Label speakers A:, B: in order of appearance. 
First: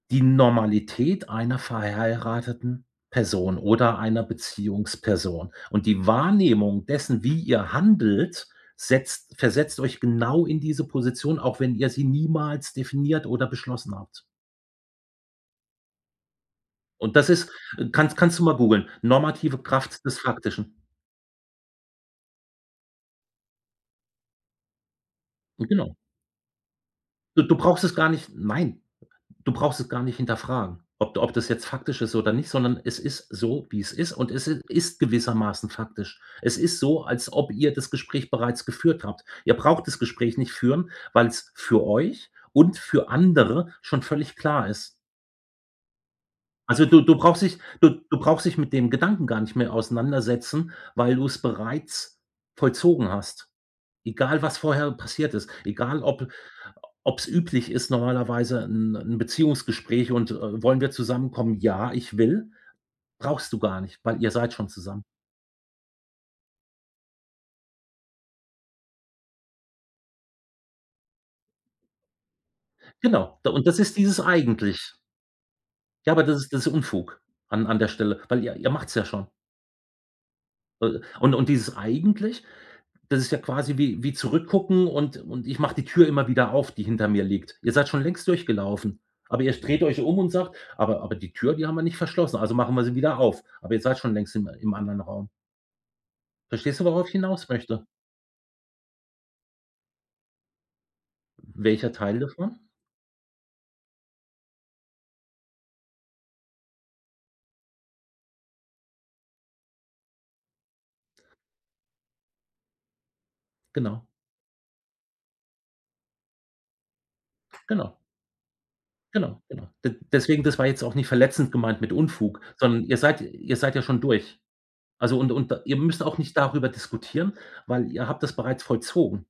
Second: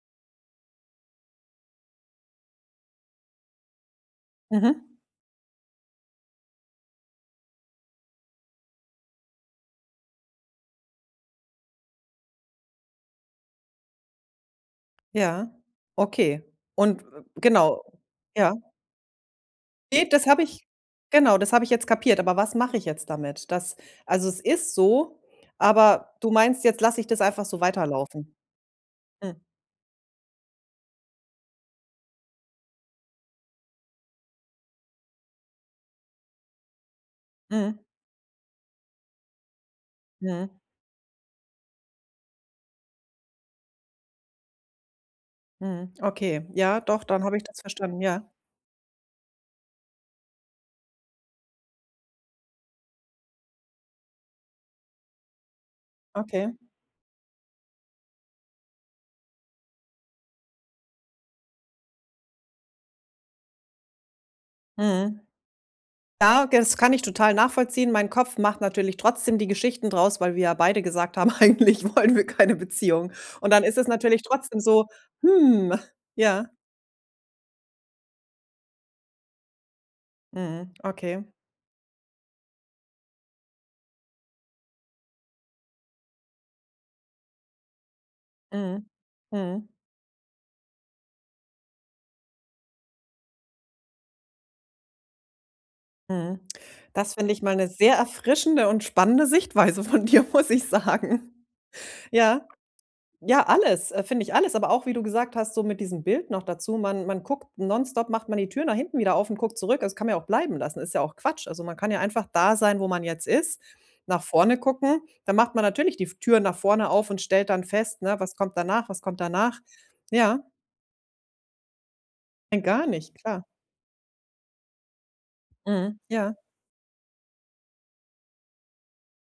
A: Die Normalität einer verheirateten Person oder einer
B: Mhm.
A: Beziehungsperson. Und die Wahrnehmung dessen, wie ihr handelt, setzt versetzt euch genau in diese Position, auch wenn ihr sie niemals definiert oder beschlossen habt.
B: Ja, okay. Und,
A: Und
B: w
A: das ist
B: genau,
A: äh, kannst kannst du
B: ja.
A: mal googeln: „Normative
B: Ne,
A: Kraft des
B: das habe ich
A: Faktischen“.
B: genau, das habe ich jetzt kapiert. Aber was mache ich jetzt damit? Das also, es ist so,
A: Genau.
B: aber du meinst, jetzt lasse ich das einfach
A: Du, du
B: so
A: brauchst es gar nicht
B: weiterlaufen.
A: Nein.
B: Hm.
A: Du brauchst es gar nicht hinterfragen, ob ob das jetzt faktisch ist oder nicht, sondern es ist so, wie es ist und es i ist gewissermaßen faktisch. Es ist so, als ob ihr
B: Mhm.
A: das Gespräch bereits geführt habt. Ihr braucht das Gespräch
B: Mhm.
A: nicht führen, weil es für euch und für andere schon völlig klar ist.
B: Mhm. Okay, ja
A: Also, du
B: doch,
A: du
B: dann habe
A: brauchst
B: ich
A: dich
B: das
A: du
B: verstanden,
A: du
B: ja.
A: brauchst dich mit dem Gedanken gar nicht mehr auseinandersetzen, weil du es bereits vollzogen hast, egal was vorher passiert ist, egal ob
B: Okay.
A: ob es üblich ist normalerweise 'n 'n Beziehungsgespräch und äh, „Wollen wir zusammenkommen?“ „Ja, ich will.“ Brauchst du gar nicht, weil ihr seid schon zusammen.
B: Mhm. Ja, g das kann ich total nachvollziehen. Mein Kopf macht natürlich trotzdem die Geschichten draus, weil wir ja beide gesagt haben: „Eigentlich wollen wir keine Beziehung.“
A: Genau, d
B: Und dann
A: und
B: ist
A: das
B: es
A: ist dieses
B: natürlich trotzdem so:
A: „eigentlich“.
B: „Hm.“
A: Ja, aber das
B: Ja.
A: ist das ist Unfug, an an der Stelle, weil ihr ihr macht es ja schon.
B: Mhm.
A: Äh,
B: Okay.
A: und und dieses „eigentlich“, das ist ja quasi wie wie zurückgucken und und: „Ich mache die Tür immer wieder auf, die hinter mir liegt.“ Ihr seid schon längst
B: Mhm.
A: durchgelaufen, aber ihr
B: Mhm.
A: dreht euch um und sagt: „Aber aber die Tür, die haben wir nicht verschlossen, also machen wir sie wieder auf.“ Aber ihr seid schon längst im im anderen Raum.
B: Mhm.
A: Verstehst du, worauf
B: Das
A: ich
B: finde ich
A: hinaus
B: mal 'ne
A: möchte?
B: sehr erfrischende und spannende Sichtweise von dir, muss ich sagen.
A: Welcher Teil
B: Ja.
A: davon?
B: Ja, alles, äh, finde ich alles, aber auch, wie du gesagt hast, so mit diesem Bild noch dazu. Man man guckt nonstop macht man die Tür nach hinten wieder auf und guckt zurück. Das kann man ja auch bleiben lassen, ist ja auch Quatsch. Also, man kann ja einfach da sein, wo man jetzt ist,
A: Genau.
B: nach vorne gucken. Da macht man natürlich die v Tür nach vorne auf und stellt dann
A: Genau.
B: fest, ne? „Was kommt danach, was kommt
A: Genau,
B: danach?“
A: genau. D
B: Ja.
A: deswegen, das war jetzt auch nicht verletzend gemeint mit „Unfug“,
B: Nein,
A: sondern
B: gar
A: ihr
B: nicht,
A: seid
B: klar.
A: ihr seid ja schon durch. Also, und und ihr
B: Mhm,
A: müsst auch
B: ja.
A: nicht darüber diskutieren, weil ihr habt das bereits vollzogen.